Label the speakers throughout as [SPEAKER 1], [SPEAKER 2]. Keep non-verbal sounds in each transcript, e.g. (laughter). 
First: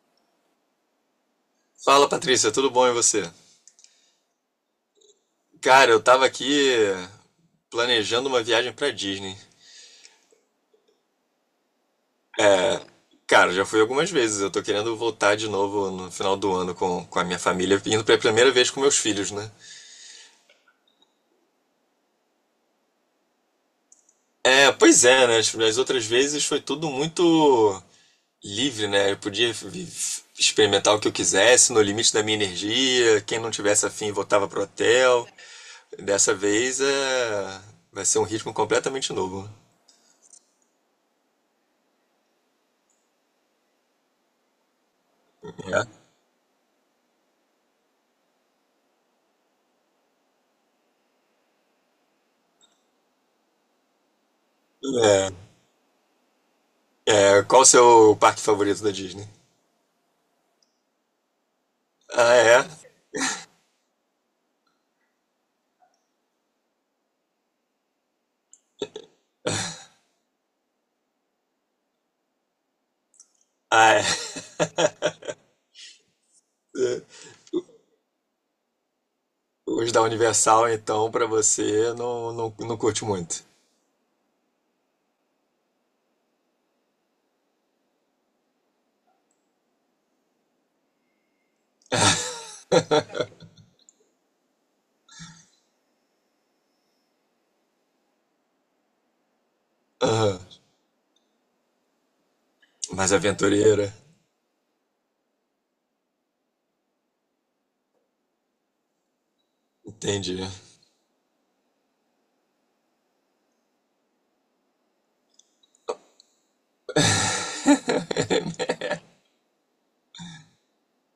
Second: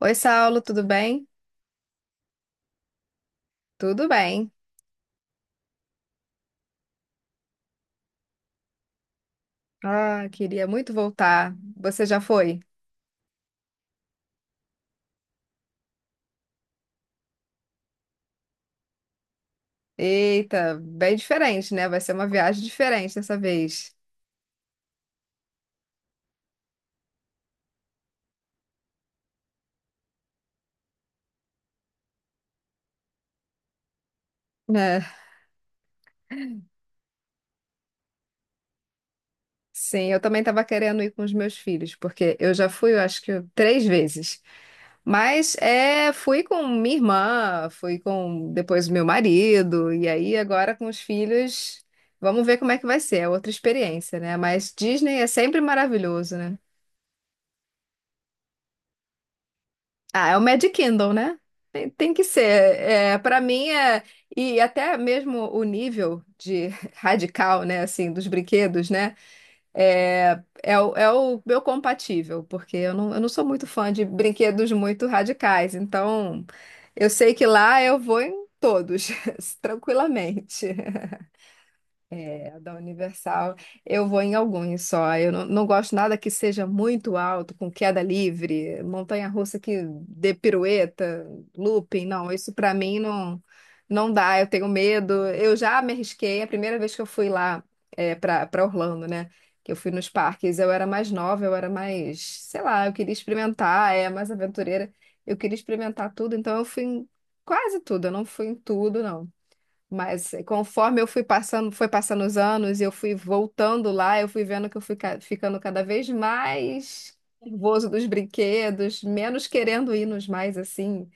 [SPEAKER 1] Oi, Saulo, tudo bem?
[SPEAKER 2] Fala, Patrícia, tudo bom e você?
[SPEAKER 1] Tudo bem.
[SPEAKER 2] Cara, eu tava aqui planejando uma viagem pra Disney.
[SPEAKER 1] Ah, queria muito voltar. Você já foi?
[SPEAKER 2] Cara, já fui algumas vezes, eu tô querendo voltar de novo no final do ano com a minha família, indo pela primeira vez com meus filhos, né?
[SPEAKER 1] Eita, bem diferente, né? Vai ser uma viagem diferente dessa vez.
[SPEAKER 2] É, pois é, né? As outras vezes foi tudo muito livre, né? Eu podia experimentar o que eu quisesse, no limite da minha energia. Quem não tivesse afim voltava pro
[SPEAKER 1] É,
[SPEAKER 2] hotel. Dessa vez é... vai ser um ritmo completamente novo.
[SPEAKER 1] sim, eu também estava querendo ir com os meus filhos, porque eu já fui, eu acho que três vezes. Mas
[SPEAKER 2] É.
[SPEAKER 1] é, fui com minha irmã, fui com depois o meu marido, e aí agora com os filhos, vamos ver como é que vai ser. É outra experiência, né? Mas Disney é sempre maravilhoso, né?
[SPEAKER 2] É, qual o seu parque favorito da Disney?
[SPEAKER 1] Ah, é o Mad Kindle, né? Tem que
[SPEAKER 2] Ah,
[SPEAKER 1] ser.
[SPEAKER 2] é?
[SPEAKER 1] É, para mim é. E até mesmo o nível de (laughs) radical, né? Assim, dos brinquedos, né? É o meu compatível, porque eu não sou muito fã
[SPEAKER 2] Ah, é.
[SPEAKER 1] de brinquedos muito radicais. Então, eu
[SPEAKER 2] (laughs)
[SPEAKER 1] sei que lá eu vou em todos, (laughs)
[SPEAKER 2] Os da
[SPEAKER 1] tranquilamente.
[SPEAKER 2] Universal, então, pra você, não, não,
[SPEAKER 1] É, da
[SPEAKER 2] não curte muito.
[SPEAKER 1] Universal. Eu vou em alguns só. Eu não gosto nada que seja muito alto, com queda livre, montanha-russa que dê pirueta, looping. Não, isso pra mim não dá. Eu tenho medo. Eu já me arrisquei. A primeira vez que eu fui lá é, para Orlando, né? Que eu fui nos
[SPEAKER 2] Aham.
[SPEAKER 1] parques, eu era mais nova, eu era mais, sei lá, eu queria
[SPEAKER 2] Mais aventureira.
[SPEAKER 1] experimentar, é mais aventureira. Eu queria experimentar tudo, então eu fui em quase tudo. Eu não fui em tudo, não. Mas
[SPEAKER 2] Entendi.
[SPEAKER 1] conforme eu fui passando, foi passando os anos e eu fui voltando lá, eu fui vendo que eu fui ficando cada vez mais nervoso dos brinquedos, menos querendo ir nos mais assim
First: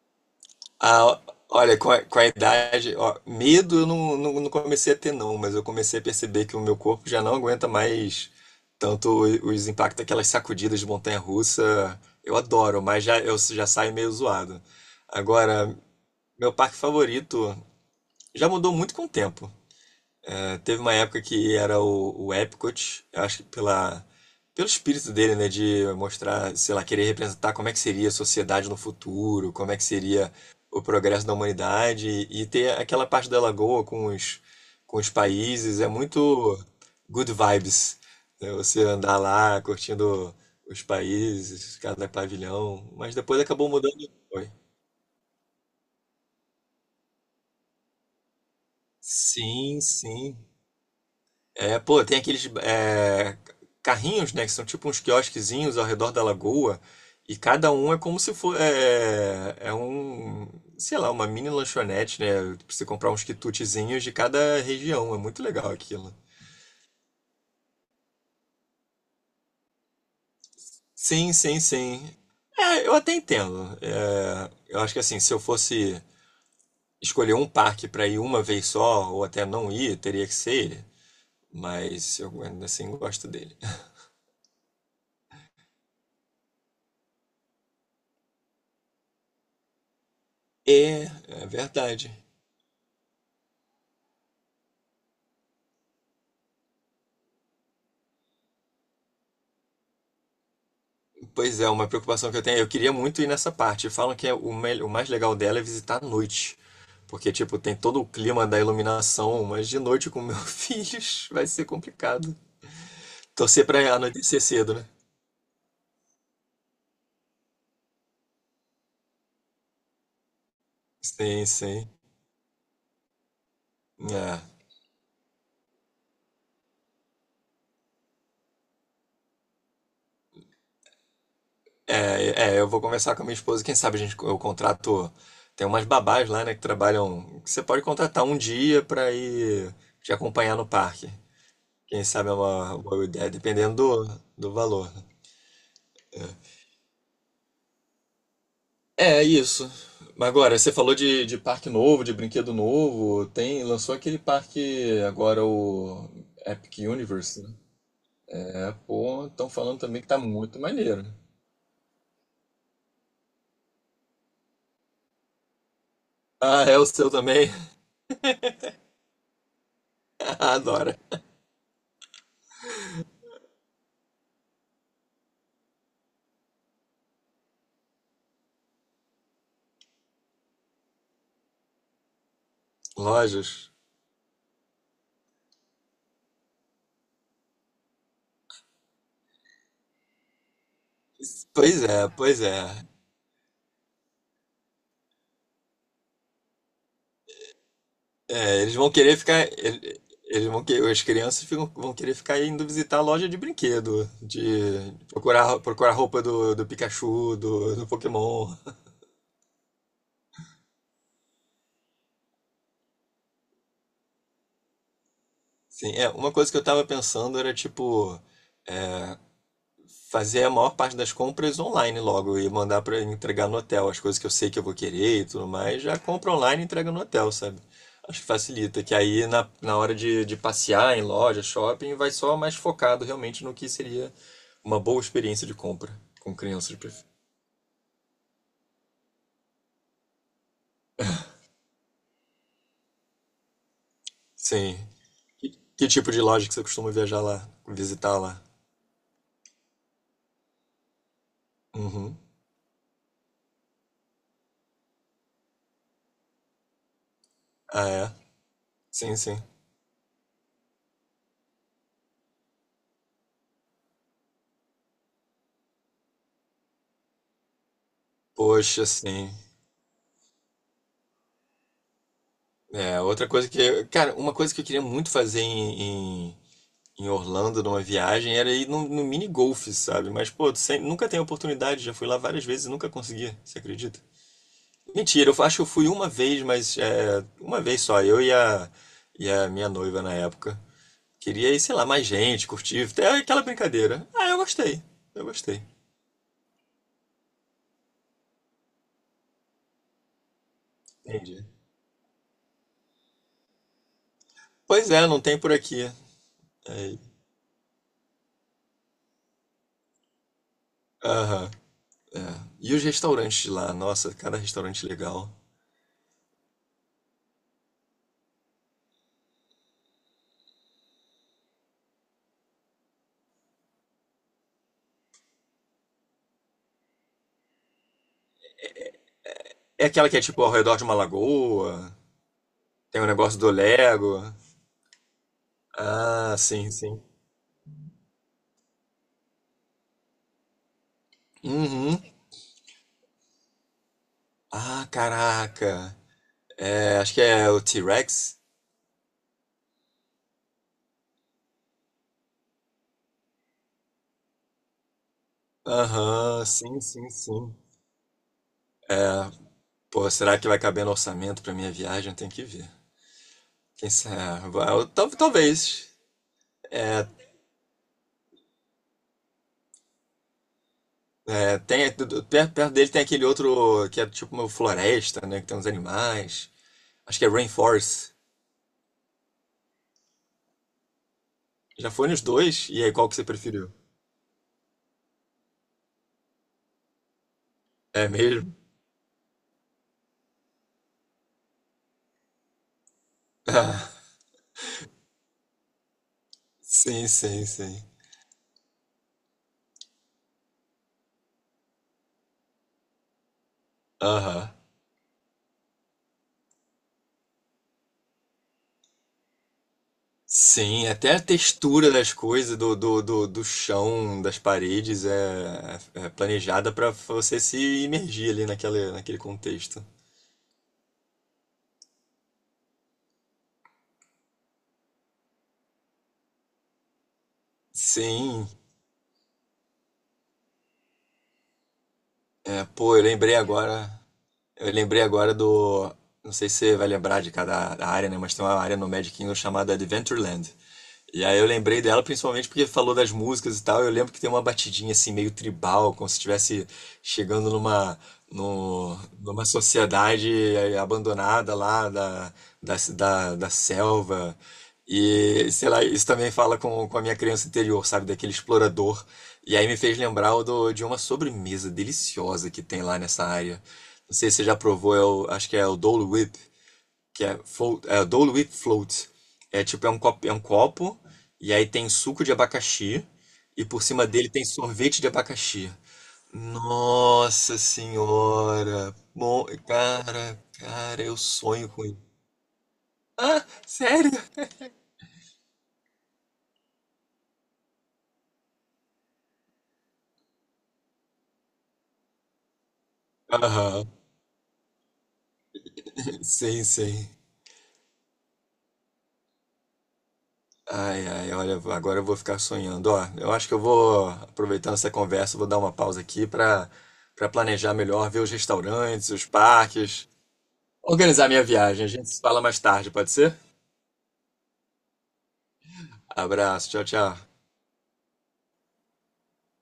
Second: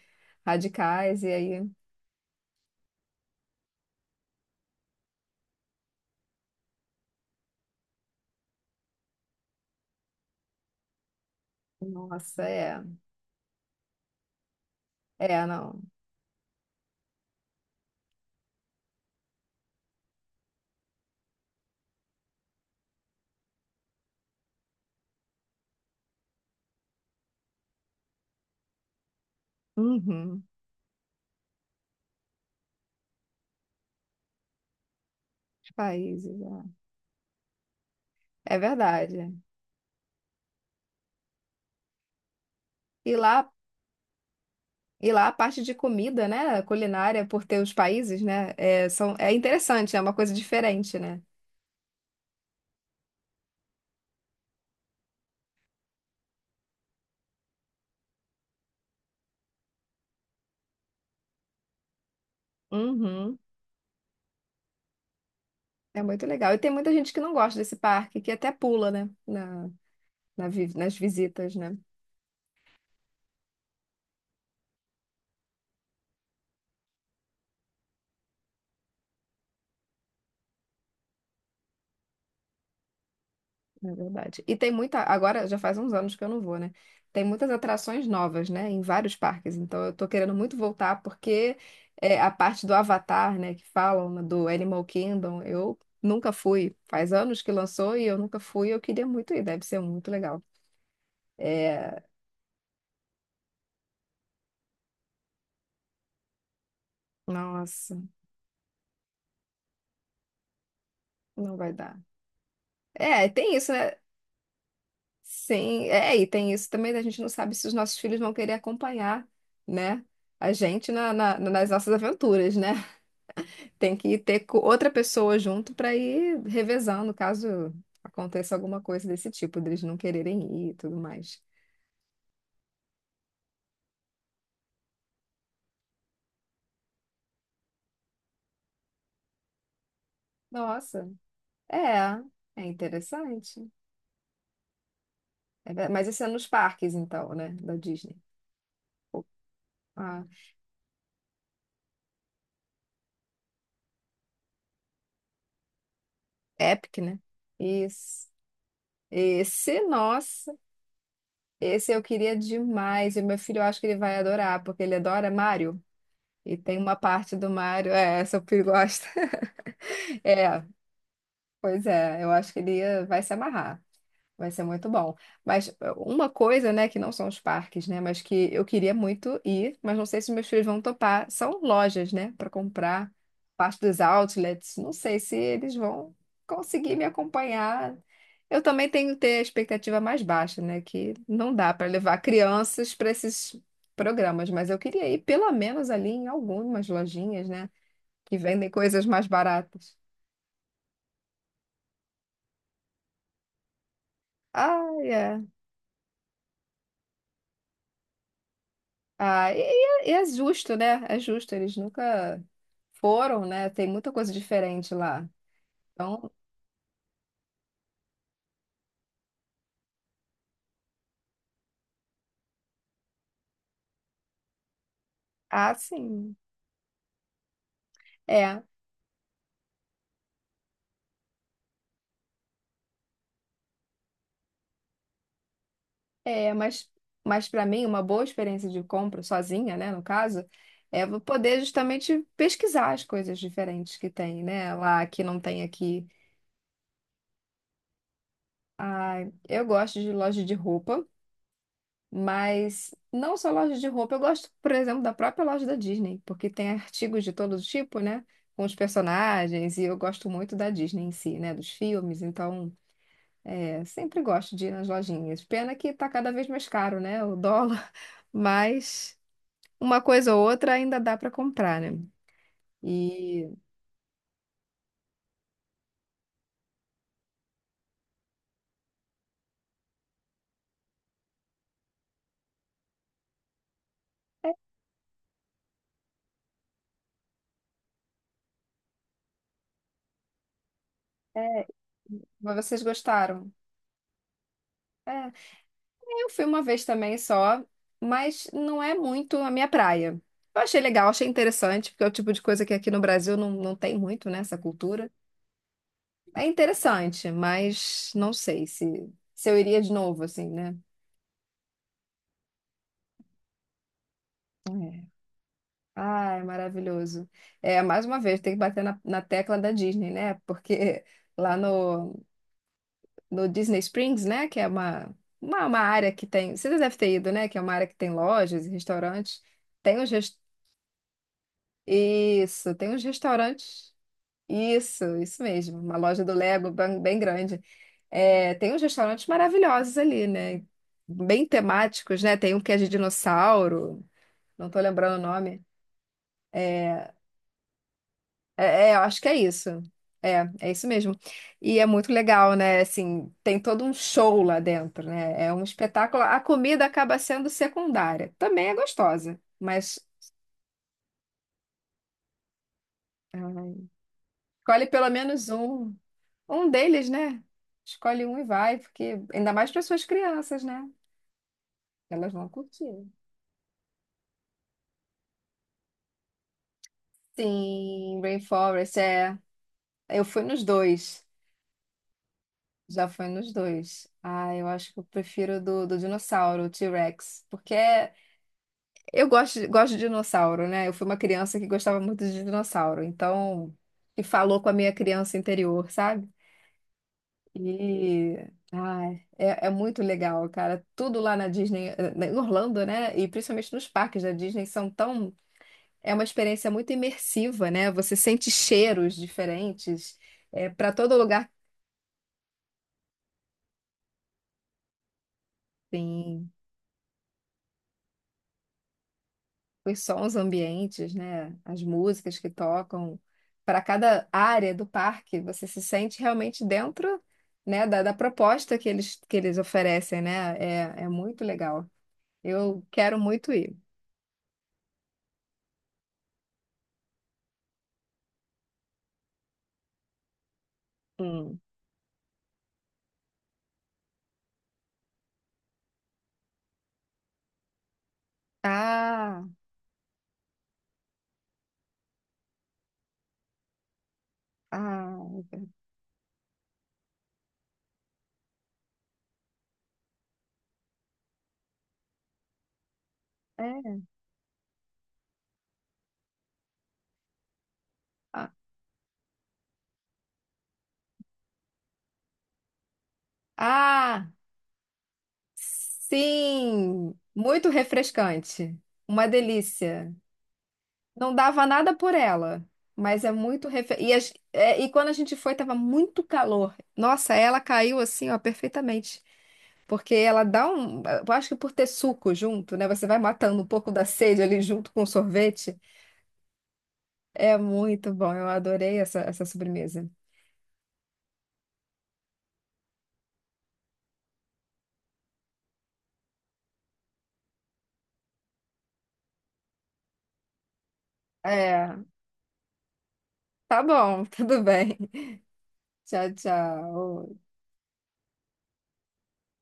[SPEAKER 2] Ah,
[SPEAKER 1] radicais. E aí,
[SPEAKER 2] olha, com a idade, ó, medo eu não, não comecei a ter, não, mas eu comecei a perceber que o meu corpo já não aguenta mais tanto os impactos aquelas sacudidas de montanha-russa. Eu
[SPEAKER 1] nossa, é,
[SPEAKER 2] adoro, mas já, eu já saio meio zoado.
[SPEAKER 1] é,
[SPEAKER 2] Agora,
[SPEAKER 1] não.
[SPEAKER 2] meu parque favorito já mudou muito com o tempo. Teve uma época que era o Epcot, eu acho que pela, pelo espírito dele, né, de mostrar, sei lá, querer representar como é que seria a sociedade no futuro, como é que seria
[SPEAKER 1] Uhum.
[SPEAKER 2] o progresso da humanidade e ter aquela parte da lagoa com os
[SPEAKER 1] Os
[SPEAKER 2] países, é
[SPEAKER 1] Países,
[SPEAKER 2] muito
[SPEAKER 1] é.
[SPEAKER 2] good vibes, né,
[SPEAKER 1] É
[SPEAKER 2] você andar
[SPEAKER 1] verdade.
[SPEAKER 2] lá curtindo os países, cada pavilhão, mas
[SPEAKER 1] E
[SPEAKER 2] depois
[SPEAKER 1] lá,
[SPEAKER 2] acabou mudando. Foi
[SPEAKER 1] e lá a parte de comida, né, culinária, por ter os países, né, é
[SPEAKER 2] Sim,
[SPEAKER 1] interessante, é uma coisa
[SPEAKER 2] sim.
[SPEAKER 1] diferente, né?
[SPEAKER 2] É, pô, tem aqueles é, carrinhos, né, que são tipo uns quiosquezinhos ao redor da lagoa, e cada um é como se fosse, é, é um, sei lá, uma mini lanchonete, né, pra você comprar uns
[SPEAKER 1] Uhum.
[SPEAKER 2] quitutezinhos de cada região, é muito legal
[SPEAKER 1] É
[SPEAKER 2] aquilo.
[SPEAKER 1] muito legal. E tem muita gente que não gosta desse parque, que até pula, né? Na, nas
[SPEAKER 2] Sim,
[SPEAKER 1] visitas,
[SPEAKER 2] sim,
[SPEAKER 1] né?
[SPEAKER 2] sim. É, eu até entendo. É, eu acho que assim, se eu fosse escolher um parque pra ir uma vez só, ou até não ir, teria que ser ele, mas eu ainda assim gosto dele.
[SPEAKER 1] Na verdade. E tem muita. Agora já faz uns anos que eu não vou, né? Tem muitas atrações novas, né? Em vários parques. Então eu tô querendo muito voltar,
[SPEAKER 2] É, é
[SPEAKER 1] porque
[SPEAKER 2] verdade.
[SPEAKER 1] é, a parte do Avatar, né? Que falam né, do Animal Kingdom, eu nunca fui. Faz anos que lançou e eu nunca fui. Eu queria muito ir, deve ser muito legal.
[SPEAKER 2] Pois é, uma
[SPEAKER 1] É,
[SPEAKER 2] preocupação que eu tenho. Eu queria muito ir nessa parte. Falam que é o, o mais legal dela é visitar à noite. Porque, tipo, tem
[SPEAKER 1] nossa,
[SPEAKER 2] todo o clima da iluminação, mas de noite com meus (laughs) filhos vai
[SPEAKER 1] não
[SPEAKER 2] ser
[SPEAKER 1] vai dar.
[SPEAKER 2] complicado.
[SPEAKER 1] É, tem
[SPEAKER 2] Torcer
[SPEAKER 1] isso, né?
[SPEAKER 2] pra anoitecer cedo, né?
[SPEAKER 1] Sim, é, e tem isso também, né, a gente não sabe se os nossos filhos vão querer acompanhar, né, a gente na,
[SPEAKER 2] Sim,
[SPEAKER 1] nas
[SPEAKER 2] sim.
[SPEAKER 1] nossas aventuras, né? (laughs) Tem que ter outra pessoa junto para ir revezando, caso aconteça alguma coisa desse tipo, deles não quererem ir e tudo mais.
[SPEAKER 2] É, eu vou conversar com a minha esposa. Quem sabe a gente, eu contrato. Tem umas babás lá, né, que trabalham. Que Você pode contratar um dia pra ir te acompanhar no
[SPEAKER 1] Nossa,
[SPEAKER 2] parque.
[SPEAKER 1] é,
[SPEAKER 2] Quem sabe é
[SPEAKER 1] é
[SPEAKER 2] uma boa ideia,
[SPEAKER 1] interessante.
[SPEAKER 2] dependendo do valor.
[SPEAKER 1] Mas isso é nos parques, então, né, da Disney.
[SPEAKER 2] É isso.
[SPEAKER 1] Ah,
[SPEAKER 2] Agora, você falou de parque novo, de brinquedo novo. Tem, lançou aquele parque agora, o Epic
[SPEAKER 1] Epic, né?
[SPEAKER 2] Universe. Né?
[SPEAKER 1] Isso.
[SPEAKER 2] É, pô, estão falando
[SPEAKER 1] Esse,
[SPEAKER 2] também que tá
[SPEAKER 1] nossa.
[SPEAKER 2] muito maneiro.
[SPEAKER 1] Esse eu queria demais. E o meu filho, eu acho que ele vai adorar, porque ele adora Mario. E
[SPEAKER 2] Ah, é
[SPEAKER 1] tem
[SPEAKER 2] o
[SPEAKER 1] uma
[SPEAKER 2] seu
[SPEAKER 1] parte
[SPEAKER 2] também?
[SPEAKER 1] do Mario, é, essa o Pi gosta. (laughs)
[SPEAKER 2] (laughs)
[SPEAKER 1] É,
[SPEAKER 2] Adora.
[SPEAKER 1] pois é, eu acho que ele vai se amarrar. Vai ser muito bom. Mas é, uma coisa, né, que não são os parques, né, mas que eu queria muito ir, mas não sei se meus filhos vão topar, são lojas, né, para comprar
[SPEAKER 2] Lojas.
[SPEAKER 1] parte dos outlets. Não sei se eles vão conseguir me acompanhar. Eu também tenho que ter a expectativa mais baixa, né, que não dá
[SPEAKER 2] Pois
[SPEAKER 1] para
[SPEAKER 2] é,
[SPEAKER 1] levar
[SPEAKER 2] pois é.
[SPEAKER 1] crianças para esses programas, mas eu queria ir pelo menos ali em algumas lojinhas, né? que
[SPEAKER 2] É,
[SPEAKER 1] vendem
[SPEAKER 2] eles vão
[SPEAKER 1] coisas
[SPEAKER 2] querer
[SPEAKER 1] mais
[SPEAKER 2] ficar.
[SPEAKER 1] baratas.
[SPEAKER 2] Eles vão que, as crianças vão querer ficar indo visitar a loja de brinquedo,
[SPEAKER 1] Ah,
[SPEAKER 2] de
[SPEAKER 1] é.
[SPEAKER 2] procurar, procurar roupa do Pikachu, do Pokémon.
[SPEAKER 1] Ah, e é justo, né? É justo, eles nunca foram, né? Tem muita coisa diferente lá.
[SPEAKER 2] Sim, é, uma
[SPEAKER 1] Então,
[SPEAKER 2] coisa que eu tava pensando era tipo. Fazer a maior parte das compras online logo e mandar para entregar no hotel as coisas que eu sei que eu vou querer e tudo
[SPEAKER 1] ah,
[SPEAKER 2] mais, já compra
[SPEAKER 1] sim.
[SPEAKER 2] online e entrega no hotel, sabe? Acho que
[SPEAKER 1] É,
[SPEAKER 2] facilita, que aí na hora de passear em loja, shopping, vai só mais focado realmente no que seria uma boa experiência de compra com
[SPEAKER 1] é,
[SPEAKER 2] crianças.
[SPEAKER 1] mas para mim, uma boa experiência de compra, sozinha, né, no caso, é eu poder justamente pesquisar as coisas diferentes que tem, né?
[SPEAKER 2] Sim.
[SPEAKER 1] Lá que não
[SPEAKER 2] Que,
[SPEAKER 1] tem
[SPEAKER 2] que
[SPEAKER 1] aqui.
[SPEAKER 2] tipo de loja que você costuma viajar lá, visitar lá?
[SPEAKER 1] Ah, eu gosto de loja de roupa.
[SPEAKER 2] Uhum.
[SPEAKER 1] Mas não só loja de roupa, eu gosto, por exemplo, da própria loja da Disney, porque tem artigos de todo
[SPEAKER 2] Ah,
[SPEAKER 1] tipo,
[SPEAKER 2] é?
[SPEAKER 1] né? Com os
[SPEAKER 2] Sim, sim.
[SPEAKER 1] personagens, e eu gosto muito da Disney em si, né? Dos filmes, então é, sempre gosto de ir nas lojinhas. Pena que tá cada vez mais caro, né? O dólar, (laughs)
[SPEAKER 2] Poxa,
[SPEAKER 1] mas
[SPEAKER 2] sim.
[SPEAKER 1] uma coisa ou outra ainda dá para comprar, né?
[SPEAKER 2] É, outra coisa
[SPEAKER 1] E
[SPEAKER 2] que. Cara, uma coisa que eu queria muito fazer em Orlando numa viagem era ir no mini golf, sabe? Mas, pô, tu sem- nunca tem oportunidade, já fui lá várias vezes e nunca consegui, você acredita? Mentira, eu acho que eu fui uma vez, mas é, uma vez só, e a minha noiva na época. Queria ir,
[SPEAKER 1] é,
[SPEAKER 2] sei lá, mais gente,
[SPEAKER 1] mas vocês
[SPEAKER 2] curtir, até aquela
[SPEAKER 1] gostaram?
[SPEAKER 2] brincadeira. Ah, eu gostei, eu
[SPEAKER 1] É.
[SPEAKER 2] gostei.
[SPEAKER 1] Eu fui uma vez também só, mas não é muito a minha praia. Eu achei legal, achei
[SPEAKER 2] Entendi.
[SPEAKER 1] interessante, porque é o tipo de coisa que aqui no Brasil não tem muito, né, essa
[SPEAKER 2] Pois é,
[SPEAKER 1] cultura.
[SPEAKER 2] não tem por aqui.
[SPEAKER 1] É
[SPEAKER 2] Aí,
[SPEAKER 1] interessante, mas não sei se, se eu iria de novo, assim, né?
[SPEAKER 2] aham. E os restaurantes de lá? Nossa, cada restaurante
[SPEAKER 1] É.
[SPEAKER 2] legal.
[SPEAKER 1] Ah, é maravilhoso. É, mais uma vez, tem que bater na, na tecla da Disney, né? Porque lá no, no Disney Springs, né, que é uma área que tem... Você deve ter ido, né? Que é uma área que tem lojas e restaurantes.
[SPEAKER 2] É
[SPEAKER 1] Tem
[SPEAKER 2] aquela
[SPEAKER 1] os,
[SPEAKER 2] que é
[SPEAKER 1] res-
[SPEAKER 2] tipo ao redor de uma lagoa,
[SPEAKER 1] Isso, tem
[SPEAKER 2] tem
[SPEAKER 1] uns
[SPEAKER 2] o negócio do
[SPEAKER 1] restaurantes.
[SPEAKER 2] Lego.
[SPEAKER 1] Isso mesmo. Uma loja do
[SPEAKER 2] Ah,
[SPEAKER 1] Lego
[SPEAKER 2] sim,
[SPEAKER 1] bem,
[SPEAKER 2] sim.
[SPEAKER 1] bem grande. É, tem uns restaurantes maravilhosos ali, né? Bem
[SPEAKER 2] Uhum.
[SPEAKER 1] temáticos, né? Tem um que é de dinossauro, não tô
[SPEAKER 2] Ah,
[SPEAKER 1] lembrando o nome.
[SPEAKER 2] caraca.
[SPEAKER 1] É,
[SPEAKER 2] É, acho que é o T-Rex.
[SPEAKER 1] é, é, eu acho que é isso. É, é isso mesmo. E é muito legal, né? Assim, tem todo um show lá dentro, né? É um espetáculo. A
[SPEAKER 2] Aham, sim,
[SPEAKER 1] comida
[SPEAKER 2] sim,
[SPEAKER 1] acaba sendo
[SPEAKER 2] sim.
[SPEAKER 1] secundária. Também é gostosa, mas
[SPEAKER 2] Pô, será que vai caber no orçamento pra minha viagem? Tem que ver.
[SPEAKER 1] ai,
[SPEAKER 2] Quem sabe?
[SPEAKER 1] escolhe pelo menos
[SPEAKER 2] Talvez.
[SPEAKER 1] um. Um
[SPEAKER 2] É,
[SPEAKER 1] deles, né? Escolhe um e vai, porque ainda mais para suas crianças, né?
[SPEAKER 2] é, tem, perto,
[SPEAKER 1] Elas vão
[SPEAKER 2] perto dele tem
[SPEAKER 1] curtir.
[SPEAKER 2] aquele outro que é tipo uma floresta, né? Que tem uns animais. Acho que é Rainforest.
[SPEAKER 1] Sim, Rainforest, é. Eu fui nos dois.
[SPEAKER 2] Já foi nos dois? E aí,
[SPEAKER 1] Já
[SPEAKER 2] qual que você
[SPEAKER 1] fui nos
[SPEAKER 2] preferiu?
[SPEAKER 1] dois. Ah, eu acho que eu prefiro do, do dinossauro, o T-Rex.
[SPEAKER 2] É mesmo? (laughs)
[SPEAKER 1] Eu gosto, gosto de dinossauro, né? Eu fui uma criança que gostava muito de dinossauro. Então,
[SPEAKER 2] Ah,
[SPEAKER 1] que falou com a minha criança interior, sabe?
[SPEAKER 2] sim, sim, sim.
[SPEAKER 1] E, ai, é, é muito legal, cara. Tudo lá na Disney, em Orlando, né? E principalmente nos parques da
[SPEAKER 2] Aham.
[SPEAKER 1] Disney são tão. É uma experiência muito imersiva, né? Você sente cheiros diferentes, é,
[SPEAKER 2] Sim,
[SPEAKER 1] para
[SPEAKER 2] até
[SPEAKER 1] todo
[SPEAKER 2] a
[SPEAKER 1] lugar
[SPEAKER 2] textura das coisas, do chão, das paredes, é, é
[SPEAKER 1] tem
[SPEAKER 2] planejada para você se imergir ali naquele, naquele contexto.
[SPEAKER 1] os sons ambientes, né? As músicas que tocam. Para cada área do parque, você se sente realmente dentro, né? Da, da
[SPEAKER 2] Sim,
[SPEAKER 1] proposta que eles oferecem, né? É, é muito legal.
[SPEAKER 2] é,
[SPEAKER 1] Eu
[SPEAKER 2] pô, eu
[SPEAKER 1] quero
[SPEAKER 2] lembrei
[SPEAKER 1] muito ir.
[SPEAKER 2] agora. Eu lembrei agora do. Não sei se você vai lembrar de cada área, né? Mas tem uma área no Magic Kingdom chamada Adventureland. E aí eu
[SPEAKER 1] Hum.
[SPEAKER 2] lembrei dela principalmente porque falou das músicas e tal. Eu lembro que tem uma batidinha assim meio tribal, como se estivesse chegando numa numa
[SPEAKER 1] Ah.
[SPEAKER 2] sociedade abandonada lá da, da selva.
[SPEAKER 1] Ah,
[SPEAKER 2] E sei lá, isso também fala com a minha criança interior, sabe? Daquele explorador. E aí me fez lembrar de uma sobremesa deliciosa que tem lá nessa área.
[SPEAKER 1] é.
[SPEAKER 2] Não sei se você já provou, é acho que é o Dole Whip que é, float, é Dole with
[SPEAKER 1] Ah,
[SPEAKER 2] Float. É tipo, é um copo, e aí tem suco de abacaxi, e por cima
[SPEAKER 1] ah,
[SPEAKER 2] dele tem sorvete de abacaxi.
[SPEAKER 1] sim!
[SPEAKER 2] Nossa
[SPEAKER 1] Muito refrescante.
[SPEAKER 2] senhora!
[SPEAKER 1] Uma
[SPEAKER 2] Bom,
[SPEAKER 1] delícia.
[SPEAKER 2] cara, cara, eu
[SPEAKER 1] Não dava
[SPEAKER 2] sonho com
[SPEAKER 1] nada
[SPEAKER 2] isso.
[SPEAKER 1] por ela, mas é
[SPEAKER 2] Ah,
[SPEAKER 1] muito refrescante.
[SPEAKER 2] sério?
[SPEAKER 1] E, é, e quando a gente foi, tava muito calor. Nossa, ela caiu assim, ó, perfeitamente. Porque ela dá um. Eu acho que por ter suco junto, né? Você vai matando um
[SPEAKER 2] Aham,
[SPEAKER 1] pouco da sede ali junto com o sorvete.
[SPEAKER 2] sim, sim.
[SPEAKER 1] É muito bom. Eu adorei essa, essa sobremesa.
[SPEAKER 2] Ai, ai, olha, agora eu vou ficar sonhando. Ó, eu acho que eu vou, aproveitando essa conversa, vou dar uma pausa aqui para para planejar melhor, ver os restaurantes, os parques. Organizar minha viagem. A
[SPEAKER 1] É,
[SPEAKER 2] gente se fala mais tarde, pode ser?
[SPEAKER 1] tá bom, (laughs) tudo bem. Tchau,
[SPEAKER 2] Abraço, tchau, tchau.
[SPEAKER 1] tchau.